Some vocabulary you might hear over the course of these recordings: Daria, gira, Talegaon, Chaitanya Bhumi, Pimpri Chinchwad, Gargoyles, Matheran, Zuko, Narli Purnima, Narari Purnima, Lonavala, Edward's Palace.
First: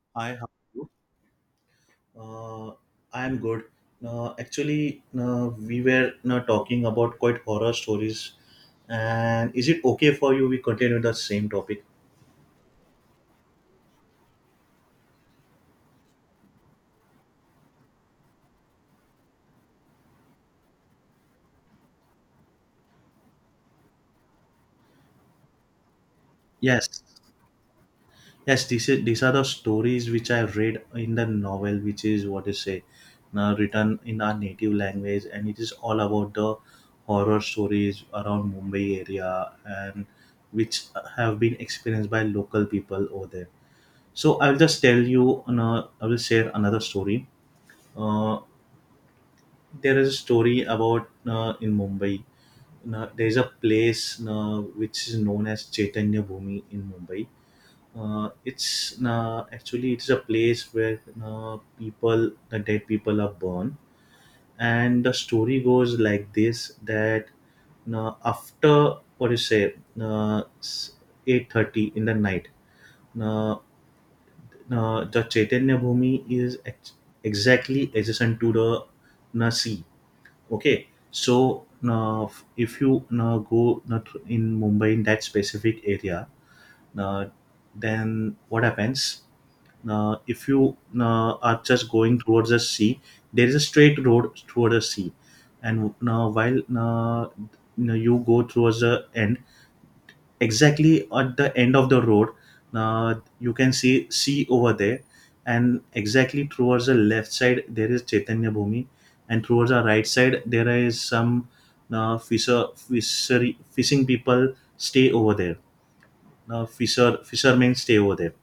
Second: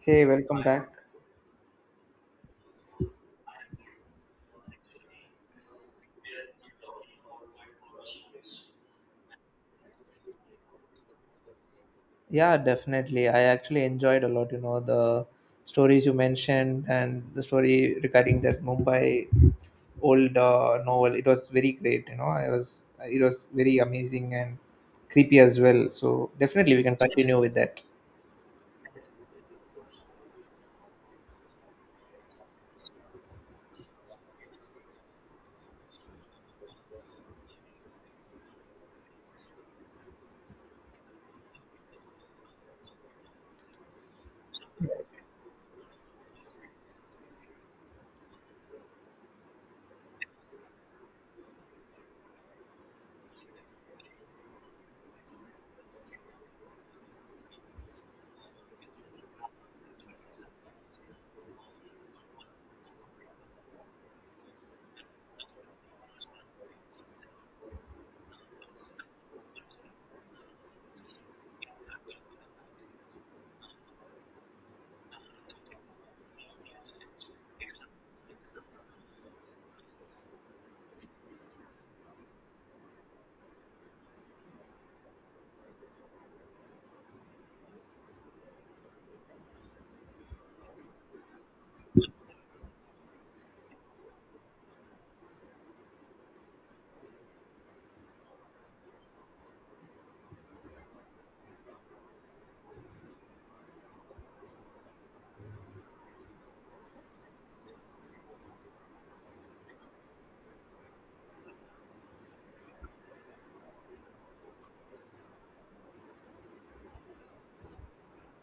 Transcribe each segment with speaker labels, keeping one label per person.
Speaker 1: Hey,
Speaker 2: Hi, how are
Speaker 1: welcome back.
Speaker 2: you? Uh, I am good. We were talking about quite horror stories, and is it okay for you we continue the same topic?
Speaker 1: Yeah, definitely. I actually enjoyed a lot, you know, the stories you mentioned and the story regarding that Mumbai old novel. It was very great, you know. I was It was very amazing and creepy as well. So definitely we can
Speaker 2: Yes,
Speaker 1: continue with that.
Speaker 2: yes. This is these are the stories which I read in the novel, which is what is say, now written in our native language, and it is all about the horror stories around Mumbai area and which have been experienced by local people over there. So I'll just tell you. I will share another story. Uh, there is a story about in Mumbai. There is a place which is known as Chaitanya Bhumi in Mumbai. It's Actually it is a place where people, the dead people, are born. And the story goes like this: that after what do you say, uh, 8:30 in the night, uh, the Chaitanya Bhumi exactly adjacent to the sea. Okay, so now if you now go in Mumbai in that specific area, na, then what happens? Now, if you now are just going towards the sea, there is a straight road towards the sea, and now while now you go towards the end, exactly at the end of the road you can see sea over there, and exactly towards the left side there is chaitanya bhumi, and towards the right side there is some fisher fishery fishing people stay over there, fishermen stay over there.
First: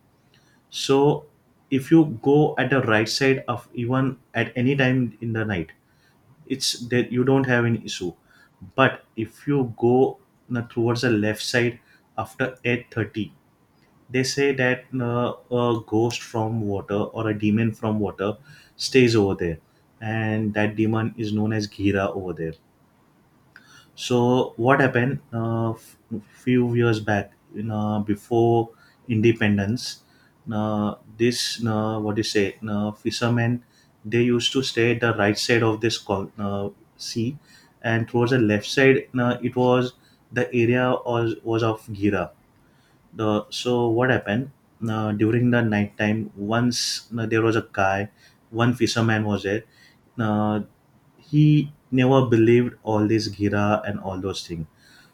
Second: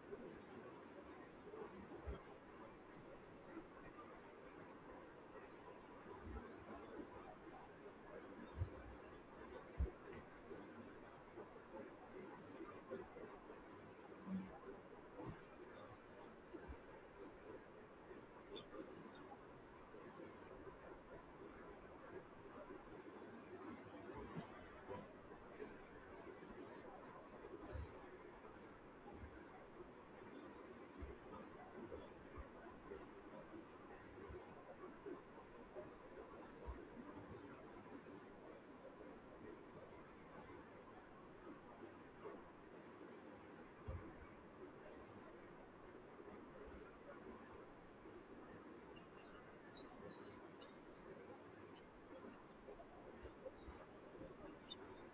Speaker 2: So if you go at the right side of even at any time in the night, it's that you don't have any issue, but if you go towards the left side after 8:30, they say that a ghost from water or a demon from water stays over there, and that demon is known as ghira over there. So what happened few years back, you know, before independence, this what do you say fishermen, they used to stay at the right side of this sea, and towards the left side it was, the area was of gira. So what happened during the night time? Once there was a guy, one fisherman was there. Uh, he never believed all this gira and all those things.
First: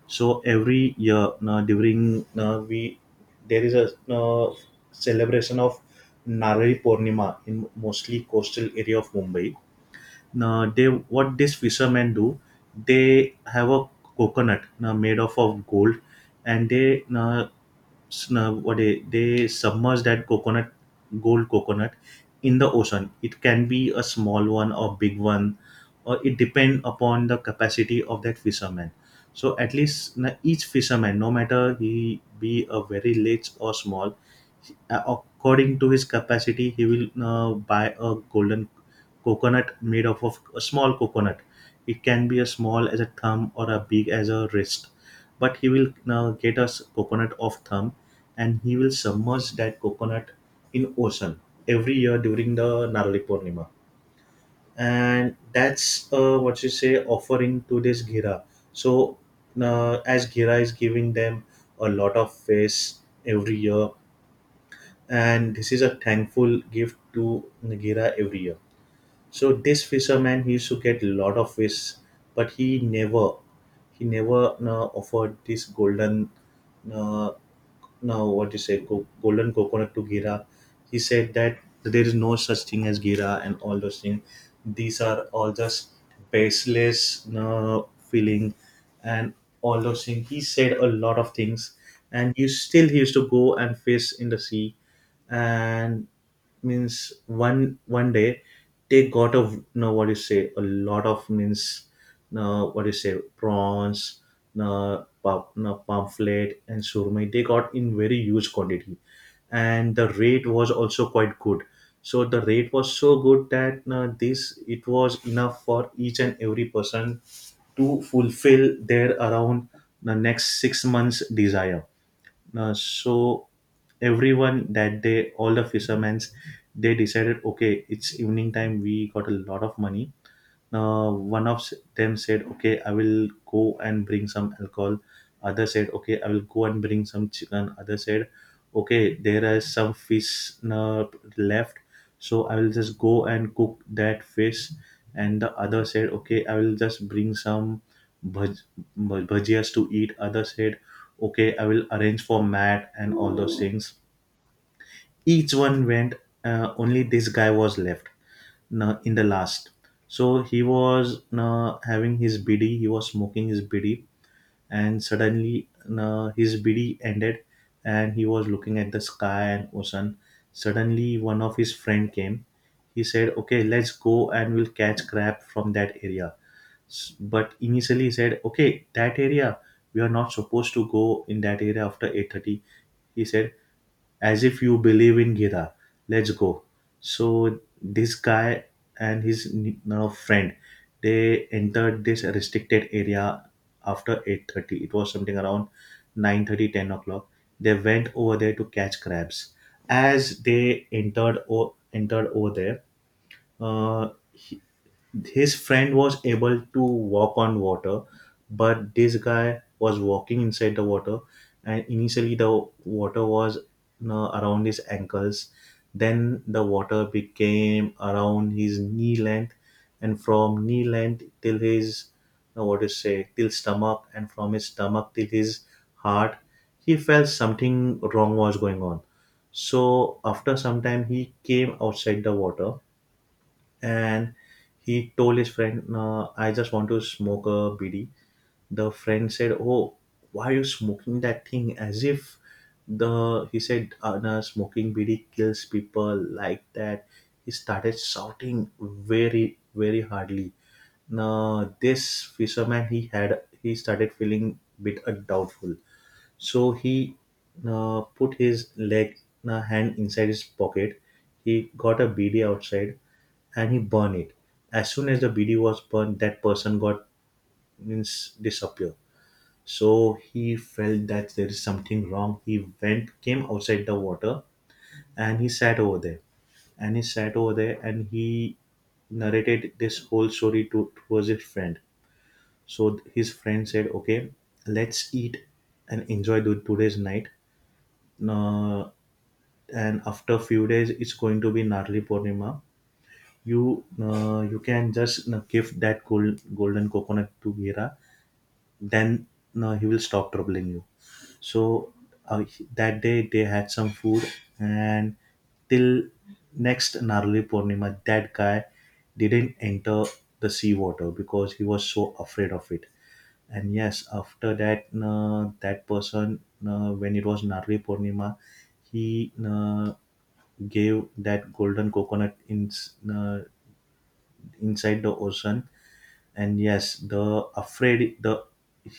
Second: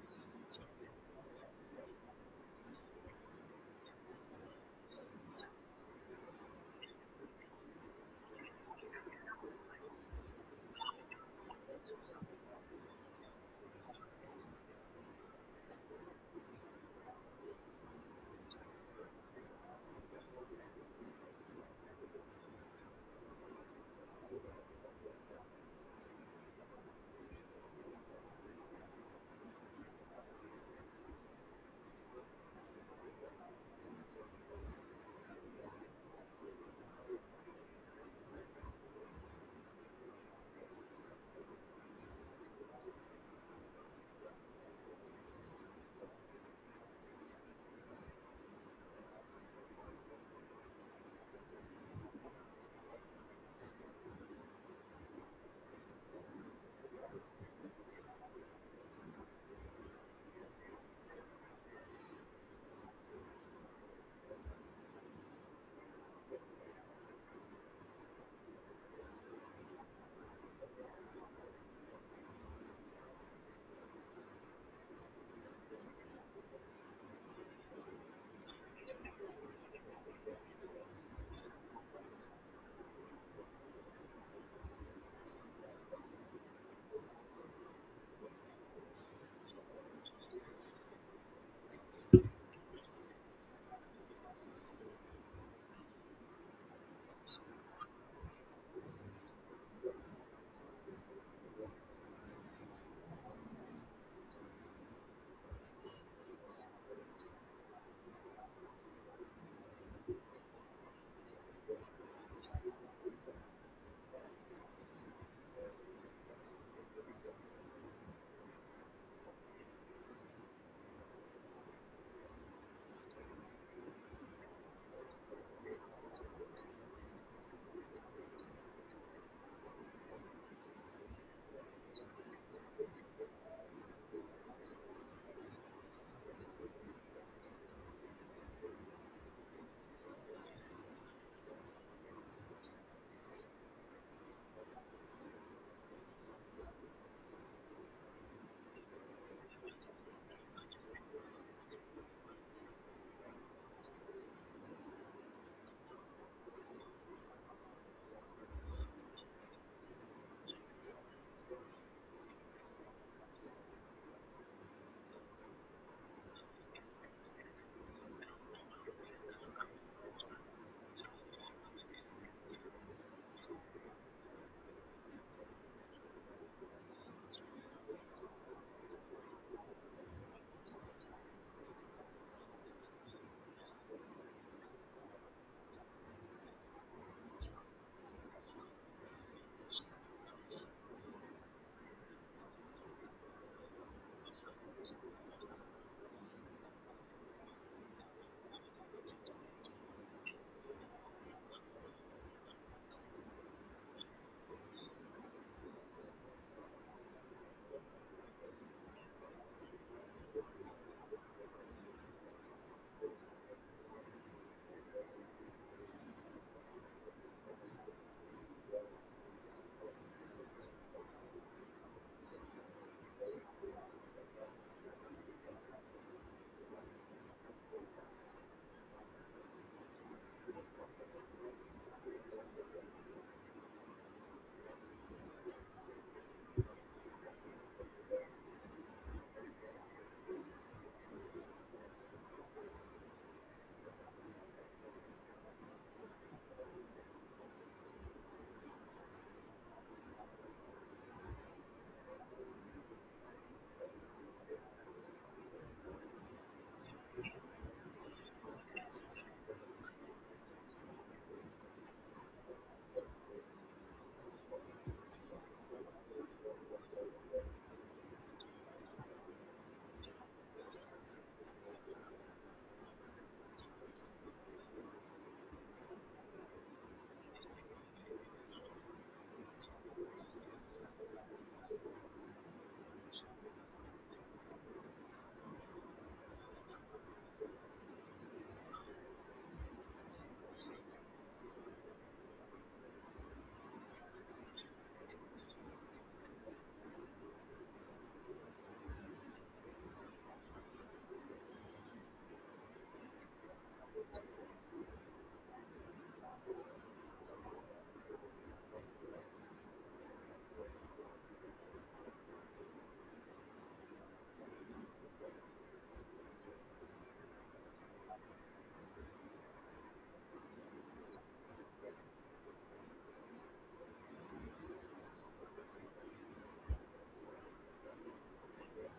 Speaker 2: So every year during we there is a celebration of Narari Purnima in mostly coastal area of Mumbai. Now they, what these fishermen do, they have a coconut made of gold, and they sn- what they submerge that coconut, gold coconut, in the ocean. It can be a small one or big one, or it depend upon the capacity of that fisherman. So at least each fisherman, no matter he be a very large or small, according to his capacity he will buy a golden coconut made up of a small coconut. It can be as small as a thumb or a big as a wrist. But he will now get us coconut of thumb, and he will submerge that coconut in ocean every year during the Narali Purnima. And that's what you say offering to this Gira. So as Gira is giving them a lot of face every year, and this is a thankful gift to Gira every year. So this fisherman he used to get lot of fish, but he never offered this golden uh, now what you say co- golden coconut to gira. He said that there is no such thing as gira and all those things, these are all just baseless feeling, and all those things. He said a lot of things, and you still he used to go and fish in the sea. And means one day they got a, no what you say a lot of, means, no what you say prawns, no, pam, no pamphlet and surmai, they got in very huge quantity, and the rate was also quite good. So the rate was so good that this, it was enough for each and every person to fulfill their around the next 6 months desire. So everyone that day, all the fishermen, they decided, okay, it's evening time. We got a lot of money. One of them said, okay, I will go and bring some alcohol. Other said, okay, I will go and bring some chicken. Other said, okay, there is some fish left, so I will just go and cook that fish. And the other said, okay, I will just bring some bhaj- bhajias to eat. Other said, okay, I will arrange for mat and all those things. Each one went. Only this guy was left, no, in the last. So he was, no, having his bidi, he was smoking his bidi, and suddenly, no, his bidi ended, and he was looking at the sky and ocean. Suddenly, one of his friend came. He said, "Okay, let's go and we'll catch crab from that area." But initially, he said, "Okay, that area we are not supposed to go in that area after 8:30." He said, as if you believe in Gira. Let's go. So this guy and his friend, they entered this restricted area after 8:30. It was something around 9:30, 10 o'clock. They went over there to catch crabs. As they entered over there, uh, his friend was able to walk on water, but this guy was walking inside the water. And initially the water was, you know, around his ankles, then the water became around his knee length, and from knee length till his what to say till stomach, and from his stomach till his heart, he felt something wrong was going on. So after some time he came outside the water, and he told his friend, "I just want to smoke a BD." The friend said, "Oh, why are you smoking that thing?" As if the he said, no, "Smoking BD kills people like that." He started shouting very hardly. Now this fisherman he started feeling bit doubtful. So he put his leg hand inside his pocket. He got a bidi outside and he burned it. As soon as the bidi was burned, that person got, means, disappear. So he felt that there is something wrong. He went, came outside the water, and he sat over there. And he sat over there, and he narrated this whole story to towards his friend. So his friend said, "Okay, let's eat and enjoy the, today's night. Uh, and after few days it's going to be Narli Purnima. You can just give golden coconut to Gira, then he will stop troubling you." So uh, that day they had some food, and till next Narli Purnima, that guy didn't enter the sea water because he was so afraid of it. And yes, after that, that person, when it was Narli Purnima, he gave that golden coconut uh, inside the ocean. And yes, the afraid the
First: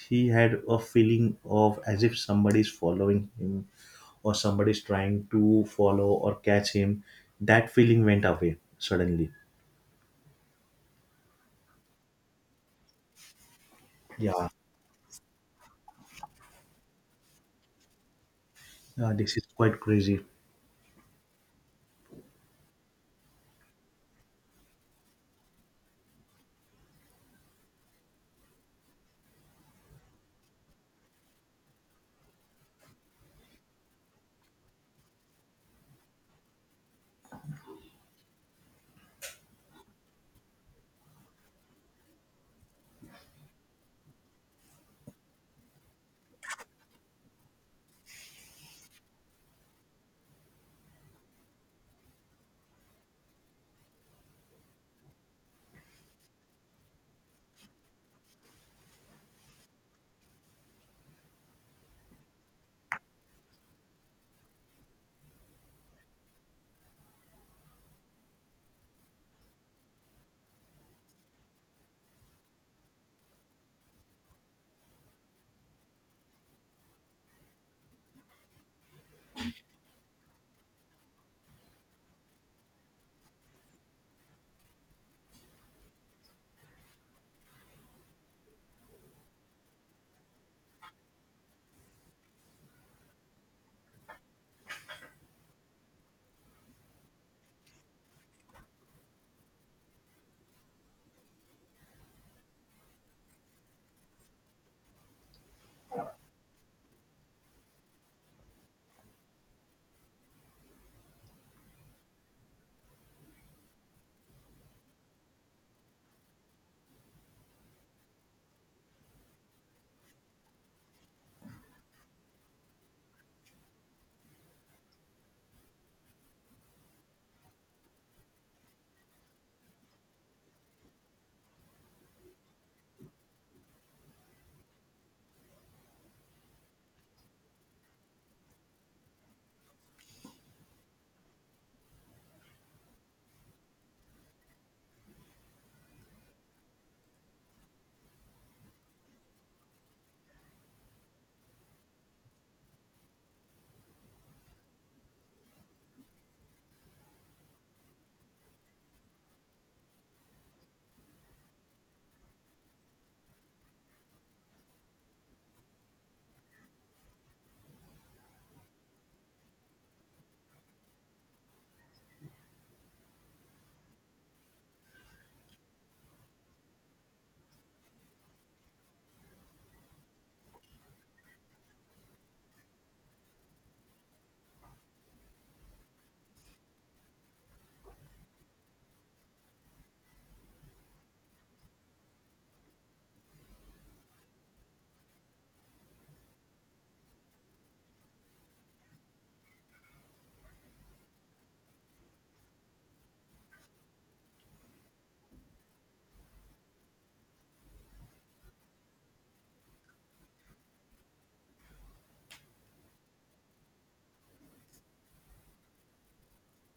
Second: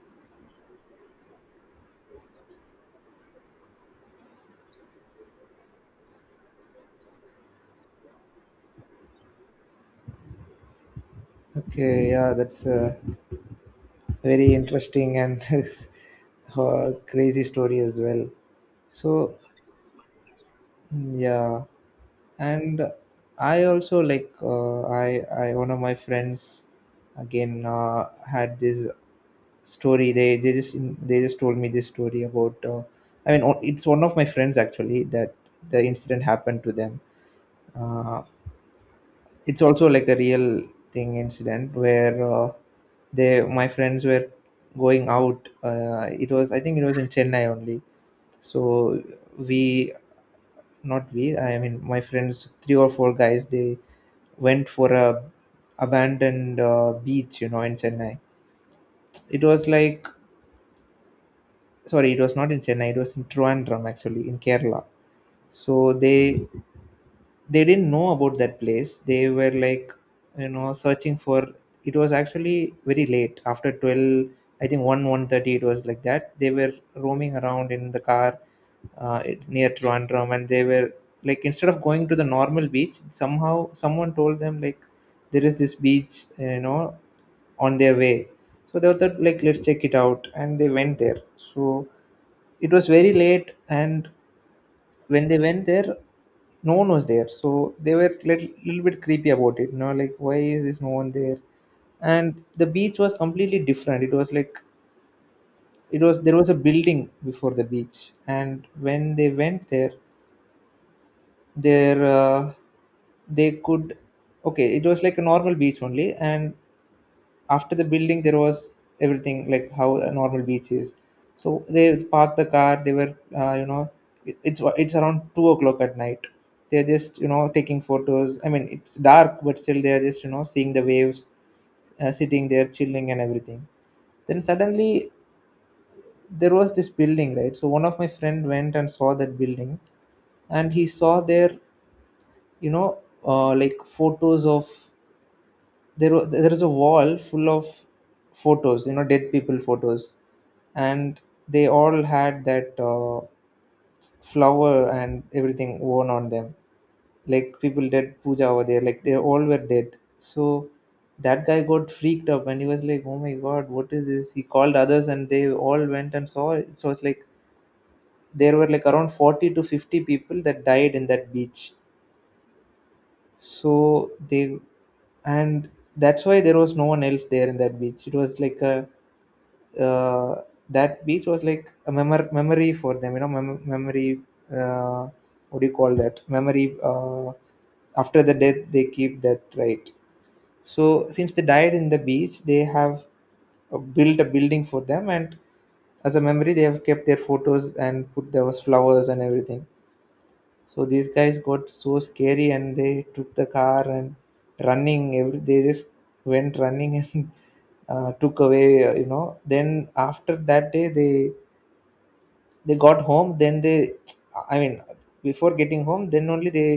Speaker 2: he had a feeling of as if somebody's following him, or somebody's trying to follow or catch him. That feeling went away suddenly.
Speaker 1: Okay, yeah, that's a
Speaker 2: Yeah.
Speaker 1: very interesting and crazy story as well.
Speaker 2: This
Speaker 1: So
Speaker 2: is quite crazy.
Speaker 1: yeah, and I also like, I one of my friends again had this story. They just told me this story about. I mean, it's one of my friends actually that the incident happened to them. Uh, it's also like a real thing incident where they, my friends were going out. It was, I think it was in Chennai only. So we not we, I mean my friends, three or four guys, they went for a abandoned beach, you know, in Chennai. It was like, sorry, it was not in Chennai, it was in Trivandrum, actually, in Kerala. So they didn't know about that place. They were like, you know, searching for, it was actually very late, after 12, I think 1, 1:30, it was like that. They were roaming around in the car, near Trivandrum, and they were like, instead of going to the normal beach, somehow someone told them like there is this beach, you know, on their way. So they thought like, let's check it out, and they went there. So it was very late, and when they went there, no one was there, so they were little bit creepy about it, you know, like why is this no one there. And the beach was completely different. It was like, it was there was a building before the beach, and when they went there, there they could okay, it was like a normal beach only, and after the building there was everything like how a normal beach is. So they parked the car, they were you know, it's around 2 o'clock at night. They're just, you know, taking photos, I mean it's dark, but still they're just, you know, seeing the waves, sitting there, chilling and everything. Then suddenly there was this building, right? So one of my friend went and saw that building, and he saw there, you know, like photos of, there is a wall full of photos, you know, dead people photos. And they all had that flower and everything worn on them, like people did puja over there, like they all were dead. So that guy got freaked up and he was like, oh my god, what is this. He called others and they all went and saw it. So it's like there were like around 40 to 50 people that died in that beach. So they, and that's why there was no one else there in that beach. It was like a uh, that beach was like a memory for them. You know, memory. Uh, what do you call that? Memory. After the death, they keep that, right? So since they died in the beach, they have built a building for them, and as a memory, they have kept their photos and put those flowers and everything. So these guys got so scary and they took the car and running. They just went running and took away. You know. Then after that day, they got home, then they, I mean before getting home, then only they,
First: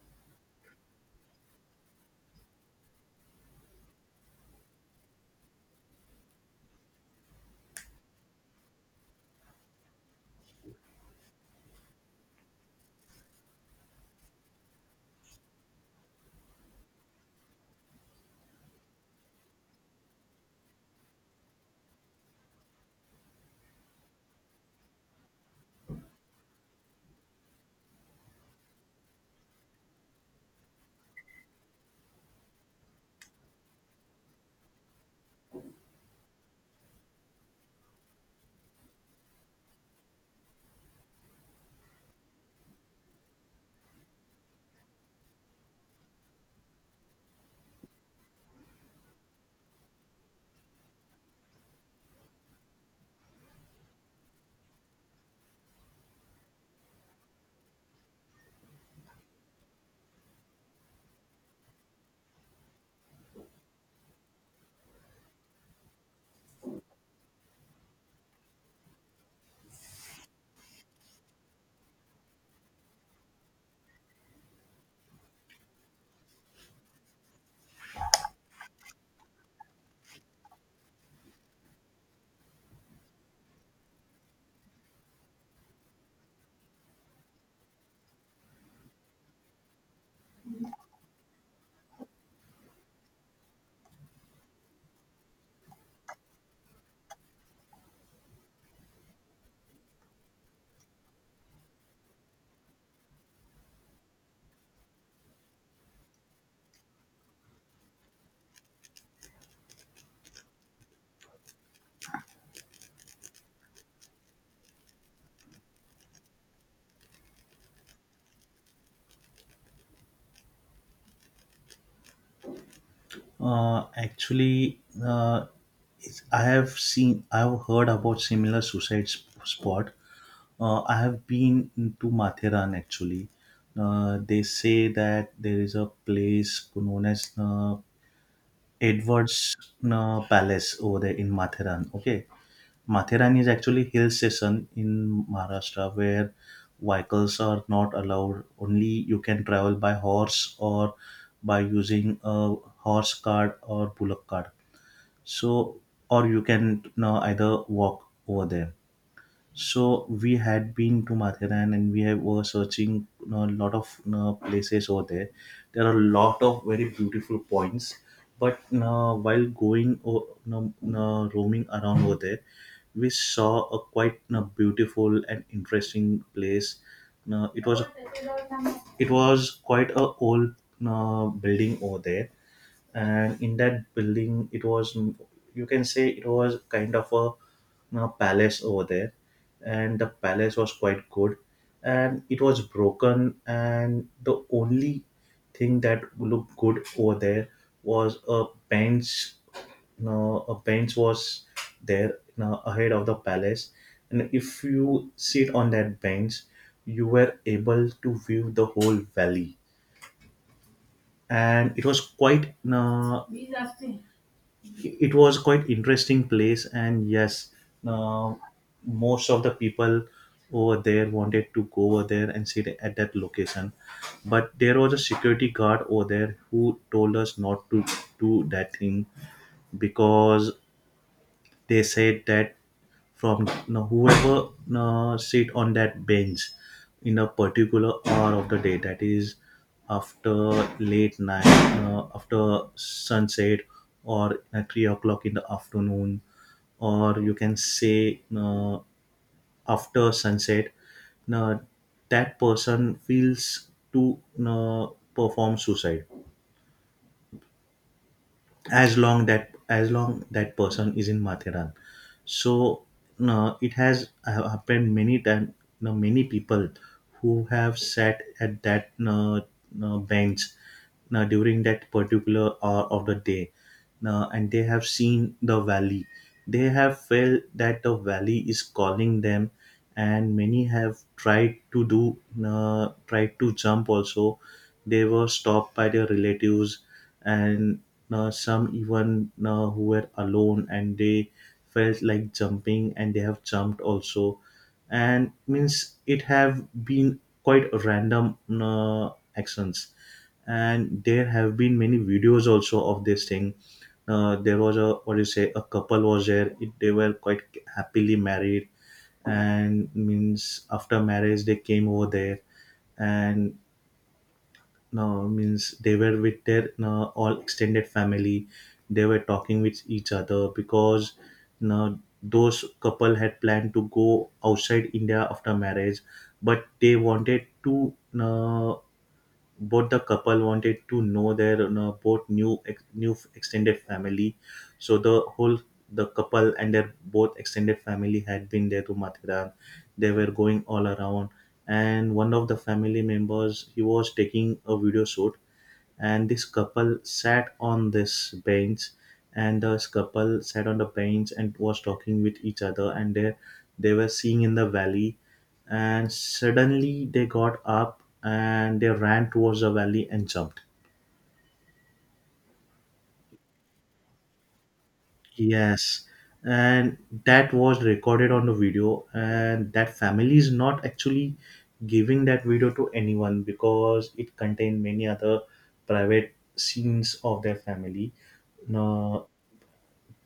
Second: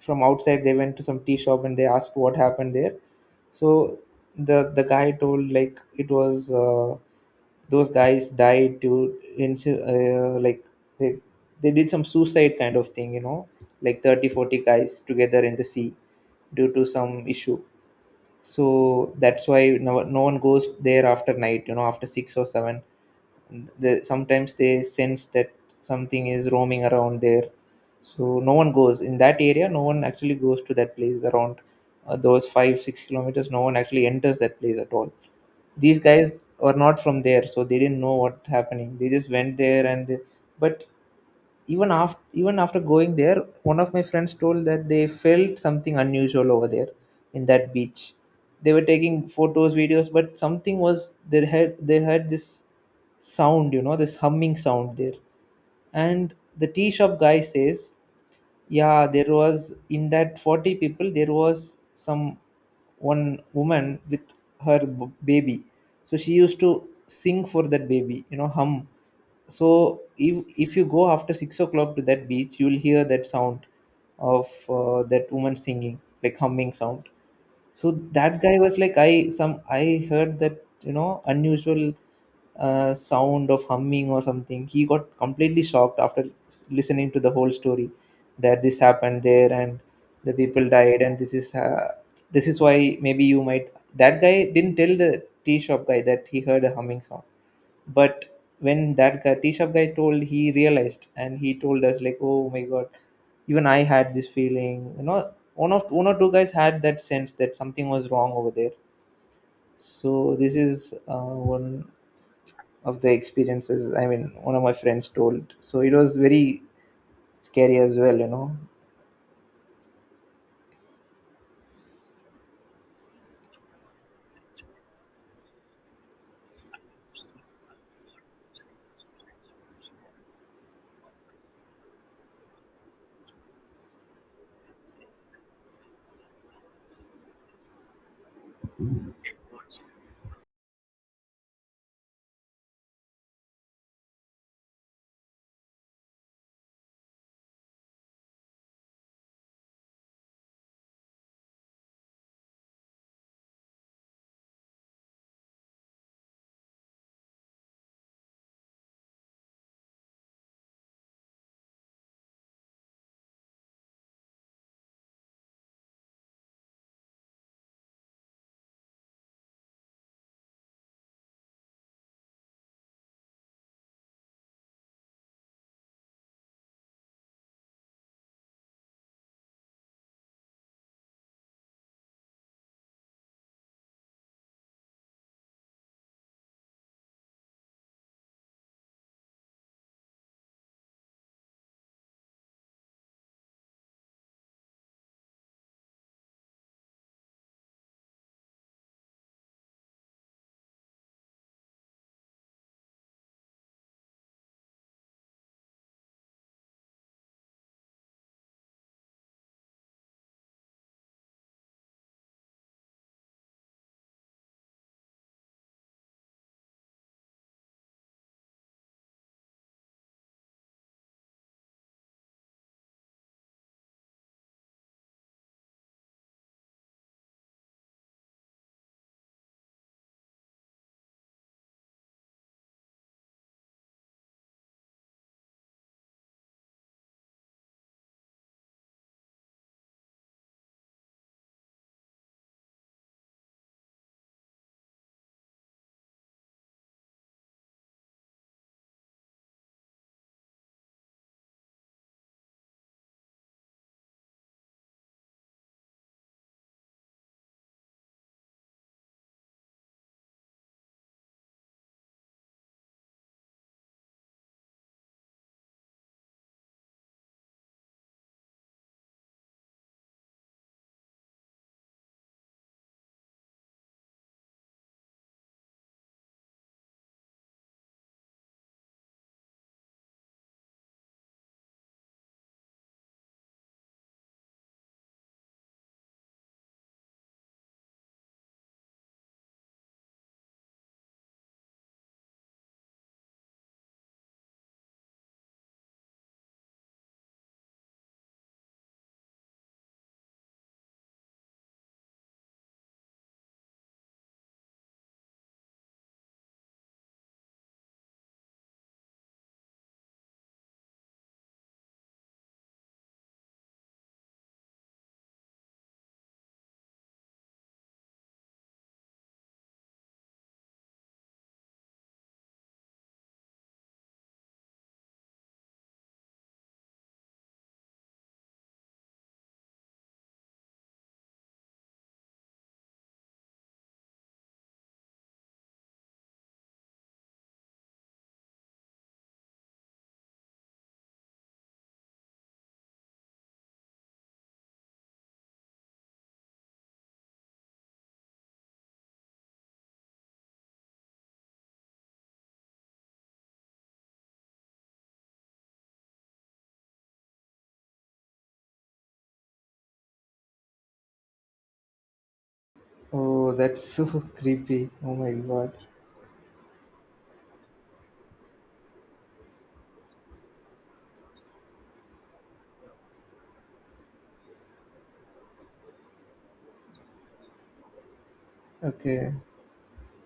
Speaker 1: from outside, they went to some tea shop and they asked what happened there. So the guy told like it was those guys died to, like they they did some suicide kind of thing, you know, like 30 40 guys together in the sea due to some issue. So that's why no, no one goes there after night, you know, after 6 or 7. The sometimes they sense that something is roaming around there, so no one goes in that area, no one actually goes to that place around those 5 6 km. No one actually enters that place at all. These guys were not from there, so they didn't know what happening, they just went there, and they, but even after, even after going there, one of my friends told that they felt something unusual over there in that beach. They were taking photos, videos, but something was, they had this sound, you know, this humming sound there. And the tea shop guy says, yeah, there was in that 40 people, there was some one woman with her baby. So she used to sing for that baby, you know, hum. So if you go after 6 o'clock to that beach, you'll hear that sound of that woman singing, like humming sound. So that guy was like, I some, I heard that, you know, unusual sound of humming or something. He got completely shocked after listening to the whole story, that this happened there and the people died. And this is why maybe you might, that guy didn't tell the tea shop guy that he heard a humming sound, but when that guy t-shirt guy told, he realized and he told us like, oh my god, even I had this feeling, you know, one or two guys had that sense that something was wrong over there. So this is one of the experiences, I mean one of my friends told, so it was very scary as well, you know.
Speaker 2: uh, actually uh, I have seen I've heard about similar suicide spot. I have been to Matheran actually. They say that there is a place known as Edward's Palace over there in Matheran. Okay, Matheran is actually hill station in Maharashtra where vehicles are not allowed. Only you can travel by horse or by using a horse cart or bullock cart. So, or you can either walk over there. So we had been to Mathiran and were searching, you know, a lot of, you know, places over there. There are a lot of very beautiful points. But you know, while going, or you know, roaming around over there, we saw a quite, you know, beautiful and interesting place. You know, it was quite a old building over there, and in that building it was, you can say, it was kind of a palace over there. And the palace was quite good, and it was broken, and the only thing that looked good over there was a bench. You A bench was there, you ahead of the palace, and if you sit on that bench, you were able to view the whole valley. And it was quite you it was quite interesting place. And yes, uh, most of the people over there wanted to go over there and sit at that location, but there was a security guard over there who told us not to do that thing, because they said that from whoever sit on that bench in a particular hour of the day, that is after late night, after sunset, or at 3 o'clock in the afternoon, or you can say after sunset, uh, that person feels to uh, perform suicide as long that person is in Matheran. So no, it has happened many times. No, many people who have sat at that, no, no, bench, no, during that particular hour of the day, no, and they have seen the valley. They have felt that the valley is calling them, and many have tried to do no, tried to jump. Also, they were stopped by their relatives, and now, some even now who were alone and they felt like jumping and they have jumped also. And means it have been quite random actions. And there have been many videos also of this thing. There was a, what do you say, a couple was there. They were quite happily married, and means after marriage they came over there, and means they were with their all extended family, they were talking with each other, because uh, those couple had planned to go outside India after marriage, but they wanted to uh, both the couple wanted to know their both new new extended family. So the whole the couple and their both extended family had been there to Mathura. They were going all around, and one of the family members, he was taking a video shoot, and this couple sat on this bench, and this couple sat on the bench and was talking with each other, and they were seeing in the valley, and suddenly they got up and they ran towards the valley and jumped.
Speaker 1: Oh, that's so creepy, oh my god.
Speaker 2: Yes, and that was recorded on the video, and that family is not actually giving that video to anyone because it contained many other private scenes of their family. No,
Speaker 1: Okay,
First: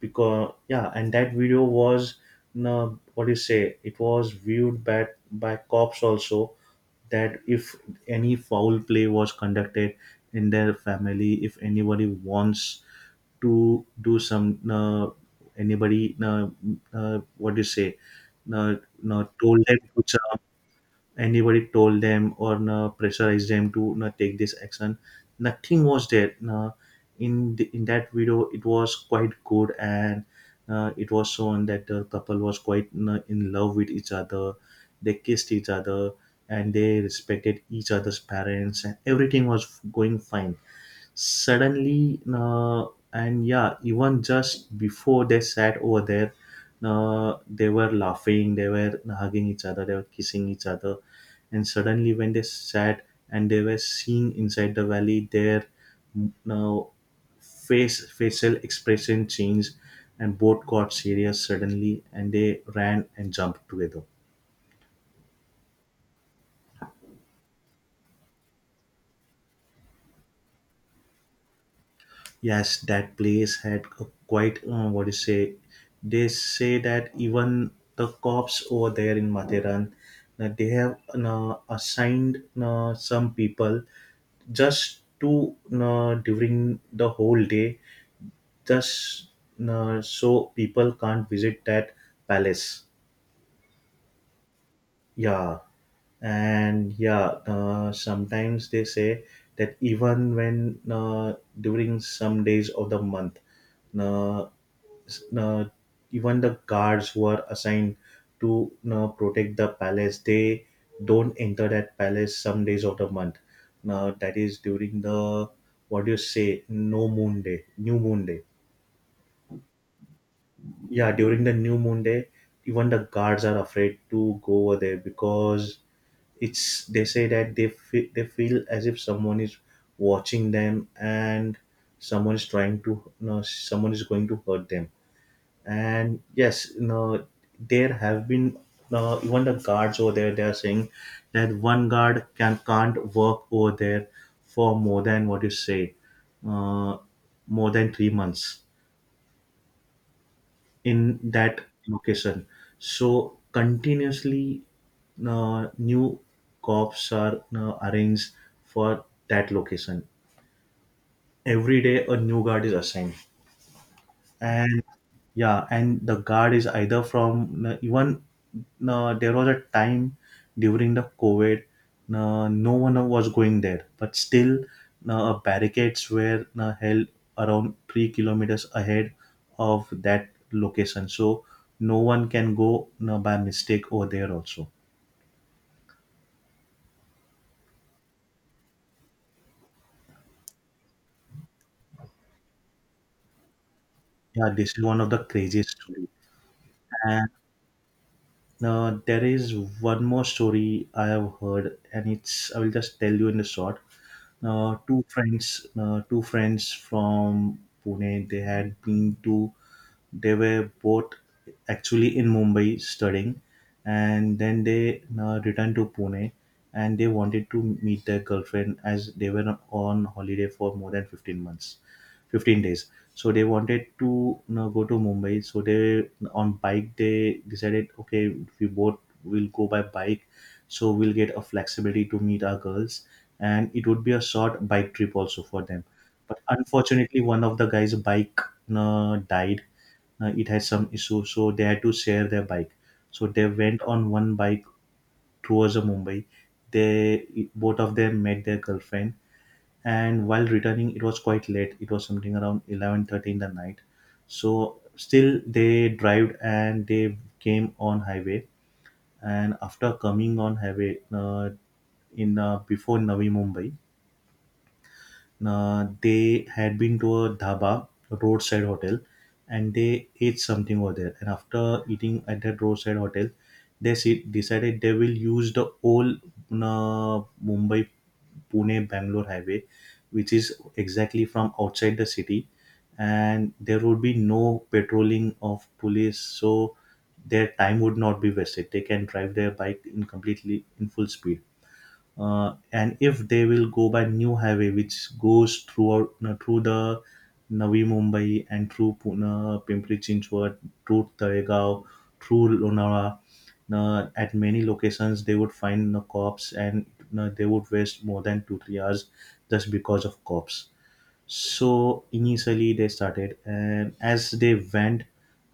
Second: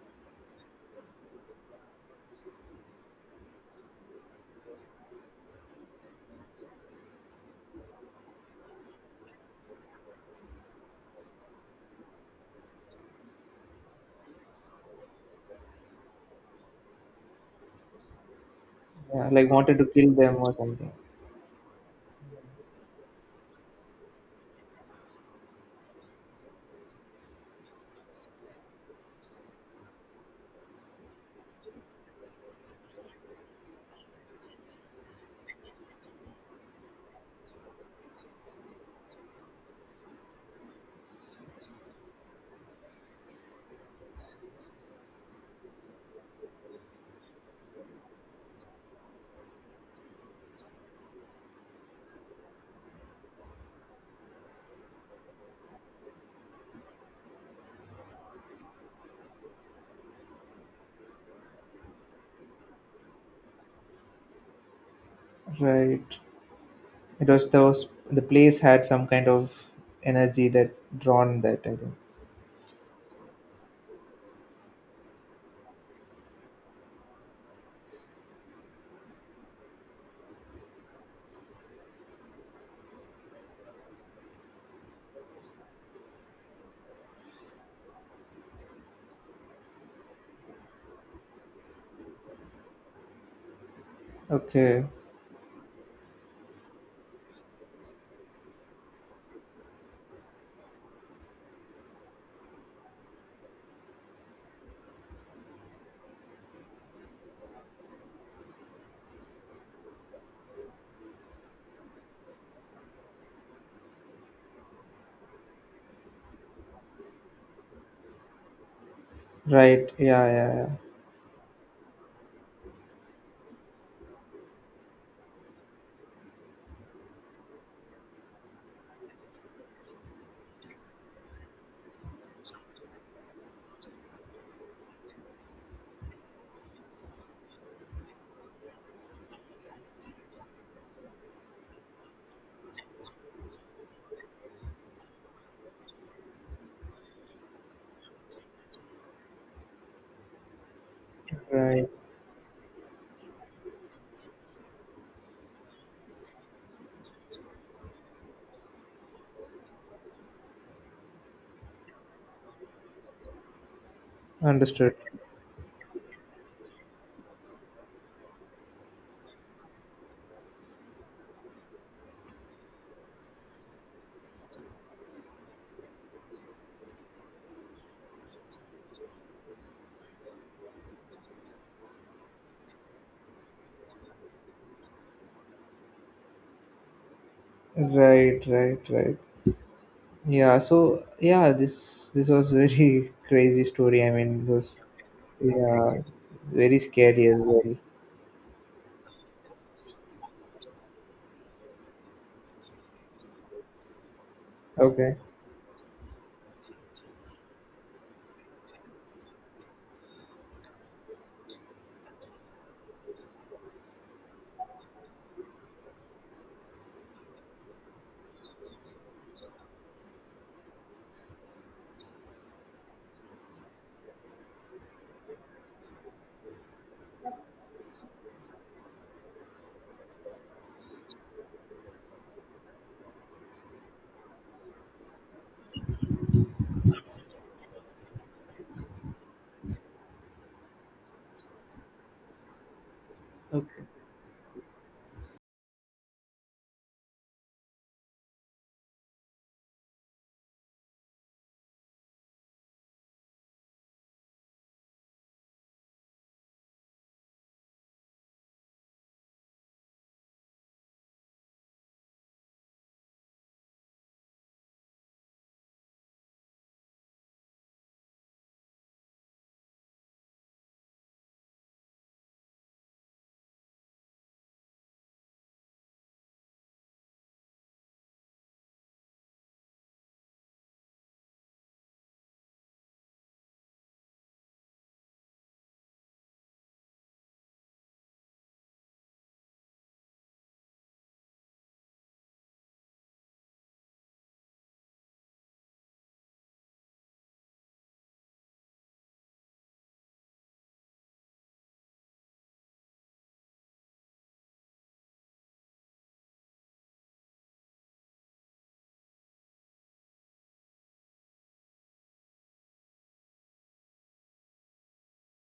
Speaker 2: because yeah, and that video was, uh, what do you say, it was viewed by cops also, that if any foul play was conducted in their family, if anybody wants to do some, anybody, what do you say, uh,
Speaker 1: yeah, like
Speaker 2: told
Speaker 1: wanted
Speaker 2: them
Speaker 1: to
Speaker 2: to,
Speaker 1: kill them or something.
Speaker 2: anybody told them or, no, pressurized them to, no, take this action, nothing was there, no. In that video it was quite good, and it was shown that the couple was quite, no, in love with each other, they kissed each other and they respected each other's parents and everything was going fine. Suddenly, and yeah, even just before they sat over there, they were laughing, they were hugging each other, they were kissing each other, and suddenly when they sat and they were seen inside the valley, their, now, face facial expression changed, and both got serious suddenly and they ran and jumped together.
Speaker 1: Right. It was, those, the place had some kind of energy that drawn that, I think.
Speaker 2: Yes, that place had a quite, what do you say? They say that even the cops over there in Matheran, that they have assigned some people just to, during the whole day, just so people can't visit that palace.
Speaker 1: Okay.
Speaker 2: Yeah, and yeah, sometimes they say that even when, during some days of the month. Uh, uh, Even the guards who are assigned to protect the palace, they don't enter that palace some days of the month, now that is during the, what do you say, no moon day new moon day.
Speaker 1: Right. Yeah, yeah,
Speaker 2: Yeah, during the new moon day even the guards are afraid to go over there, because it's, they say that they feel, as if someone is watching them, and someone is trying to, no, someone is going to hurt them. And yes, you know, there have been, even the guards over there, they are saying that one guard can't work over there for more than, what you say, uh, more than 3 months in
Speaker 1: yeah.
Speaker 2: that
Speaker 1: Right.
Speaker 2: location. So continuously new cops are arranged for that location, every day a new guard is assigned. And
Speaker 1: Understood.
Speaker 2: yeah, and the guard is either from, even, there was a time during the COVID, no one was going there, but still barricades were held around 3 kilometers ahead of that location, so no one can go by mistake over there also.
Speaker 1: Right, right, right. Yeah, so yeah, this was very crazy story. I mean, it
Speaker 2: Yeah, this
Speaker 1: was,
Speaker 2: is one of the craziest
Speaker 1: yeah,
Speaker 2: story.
Speaker 1: it's very scary
Speaker 2: And
Speaker 1: as well.
Speaker 2: there is one more story I have heard, and it's, I will just tell you in the short. Two
Speaker 1: Okay.
Speaker 2: friends, two friends from Pune, they had been to, they were both actually in Mumbai studying, and then they returned to Pune, and they wanted to meet their girlfriend as they were on holiday for more than 15 months, 15 days. So they wanted to, you know, go to Mumbai. So they, on bike they decided, okay, we both will go by bike, so we'll get a flexibility to meet our girls, and it would be a short bike trip also for them. But unfortunately, one of the guys' bike died, it had some issues, so they had to share their bike, so they went
Speaker 1: Okay.
Speaker 2: on one bike towards the Mumbai. They, both of them met their girlfriend, and while returning it was quite late, it was something around 11:30 in the night, so still they drove and they came on highway. And after coming on highway, in before Navi Mumbai, they had been to a dhaba, a roadside hotel, and they ate something over there. And after eating at that roadside hotel, they decided they will use the old Mumbai Pune Bangalore highway, which is exactly from outside the city, and there would be no patrolling of police, so their time would not be wasted. They can drive their bike in completely in full speed, and if they will go by new highway which goes throughout, you know, through the Navi Mumbai and through Pune, Pimpri Chinchwad, through Talegaon, through Lonavala, now at many locations they would find the cops and, you know, they would waste more than 2-3 hours just because of cops. So initially they started, and as they went,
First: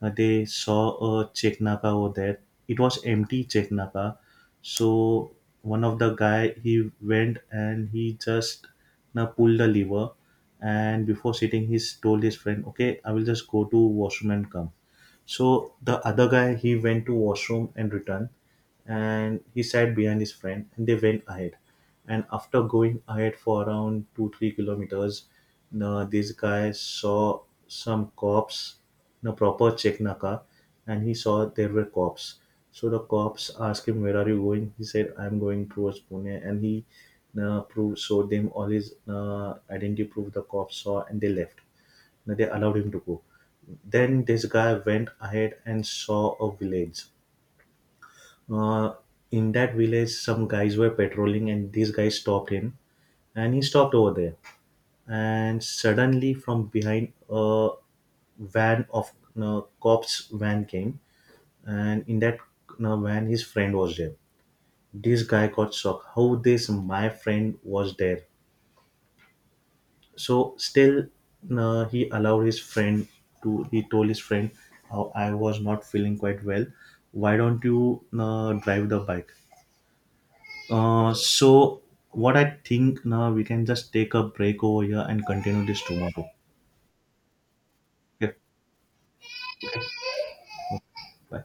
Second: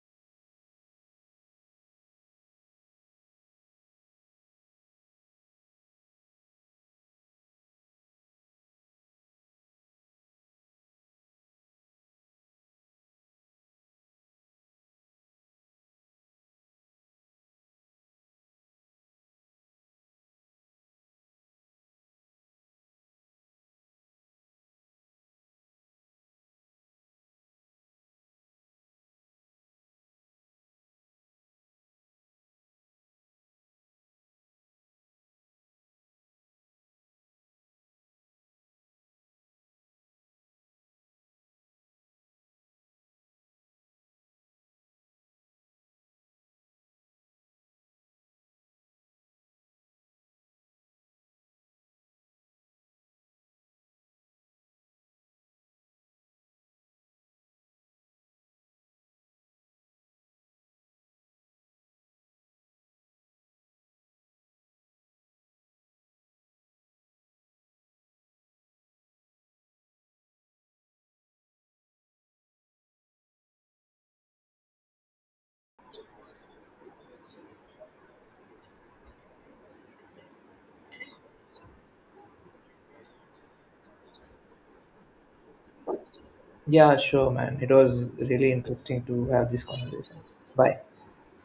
Speaker 2: they saw a Cheknaka over there. It was empty Cheknaka. So one of the guy, he went and he just, now, pulled the lever, and before sitting, he told his friend, "Okay, I will just go to washroom and come." So the other guy, he went to washroom and returned, and he sat behind his friend, and they went ahead, and after going ahead for around 2-3 kilometers, this guy saw some cops in proper Czech Naka, and he saw there were cops. So the cops asked him, where are you going? He said, I'm going towards Pune, and he proved showed them all his identity proof. The cops saw and they left. Now, they allowed him to go, then this guy went ahead and saw a village. uh, in that village some guys were patrolling and these guys stopped him, and he stopped over there, and suddenly from behind a van of cops van came, and in that van his friend was there. This guy got shocked, how this my friend was there. So still he allowed his friend to, he told his friend, how I was not feeling quite well, why don't you drive the bike. So what I think, now we can just take a break over here and continue this tomorrow.
Speaker 1: Yeah, sure, man. It was
Speaker 2: Okay.
Speaker 1: really interesting to have this
Speaker 2: Okay.
Speaker 1: conversation. Bye.
Speaker 2: Bye.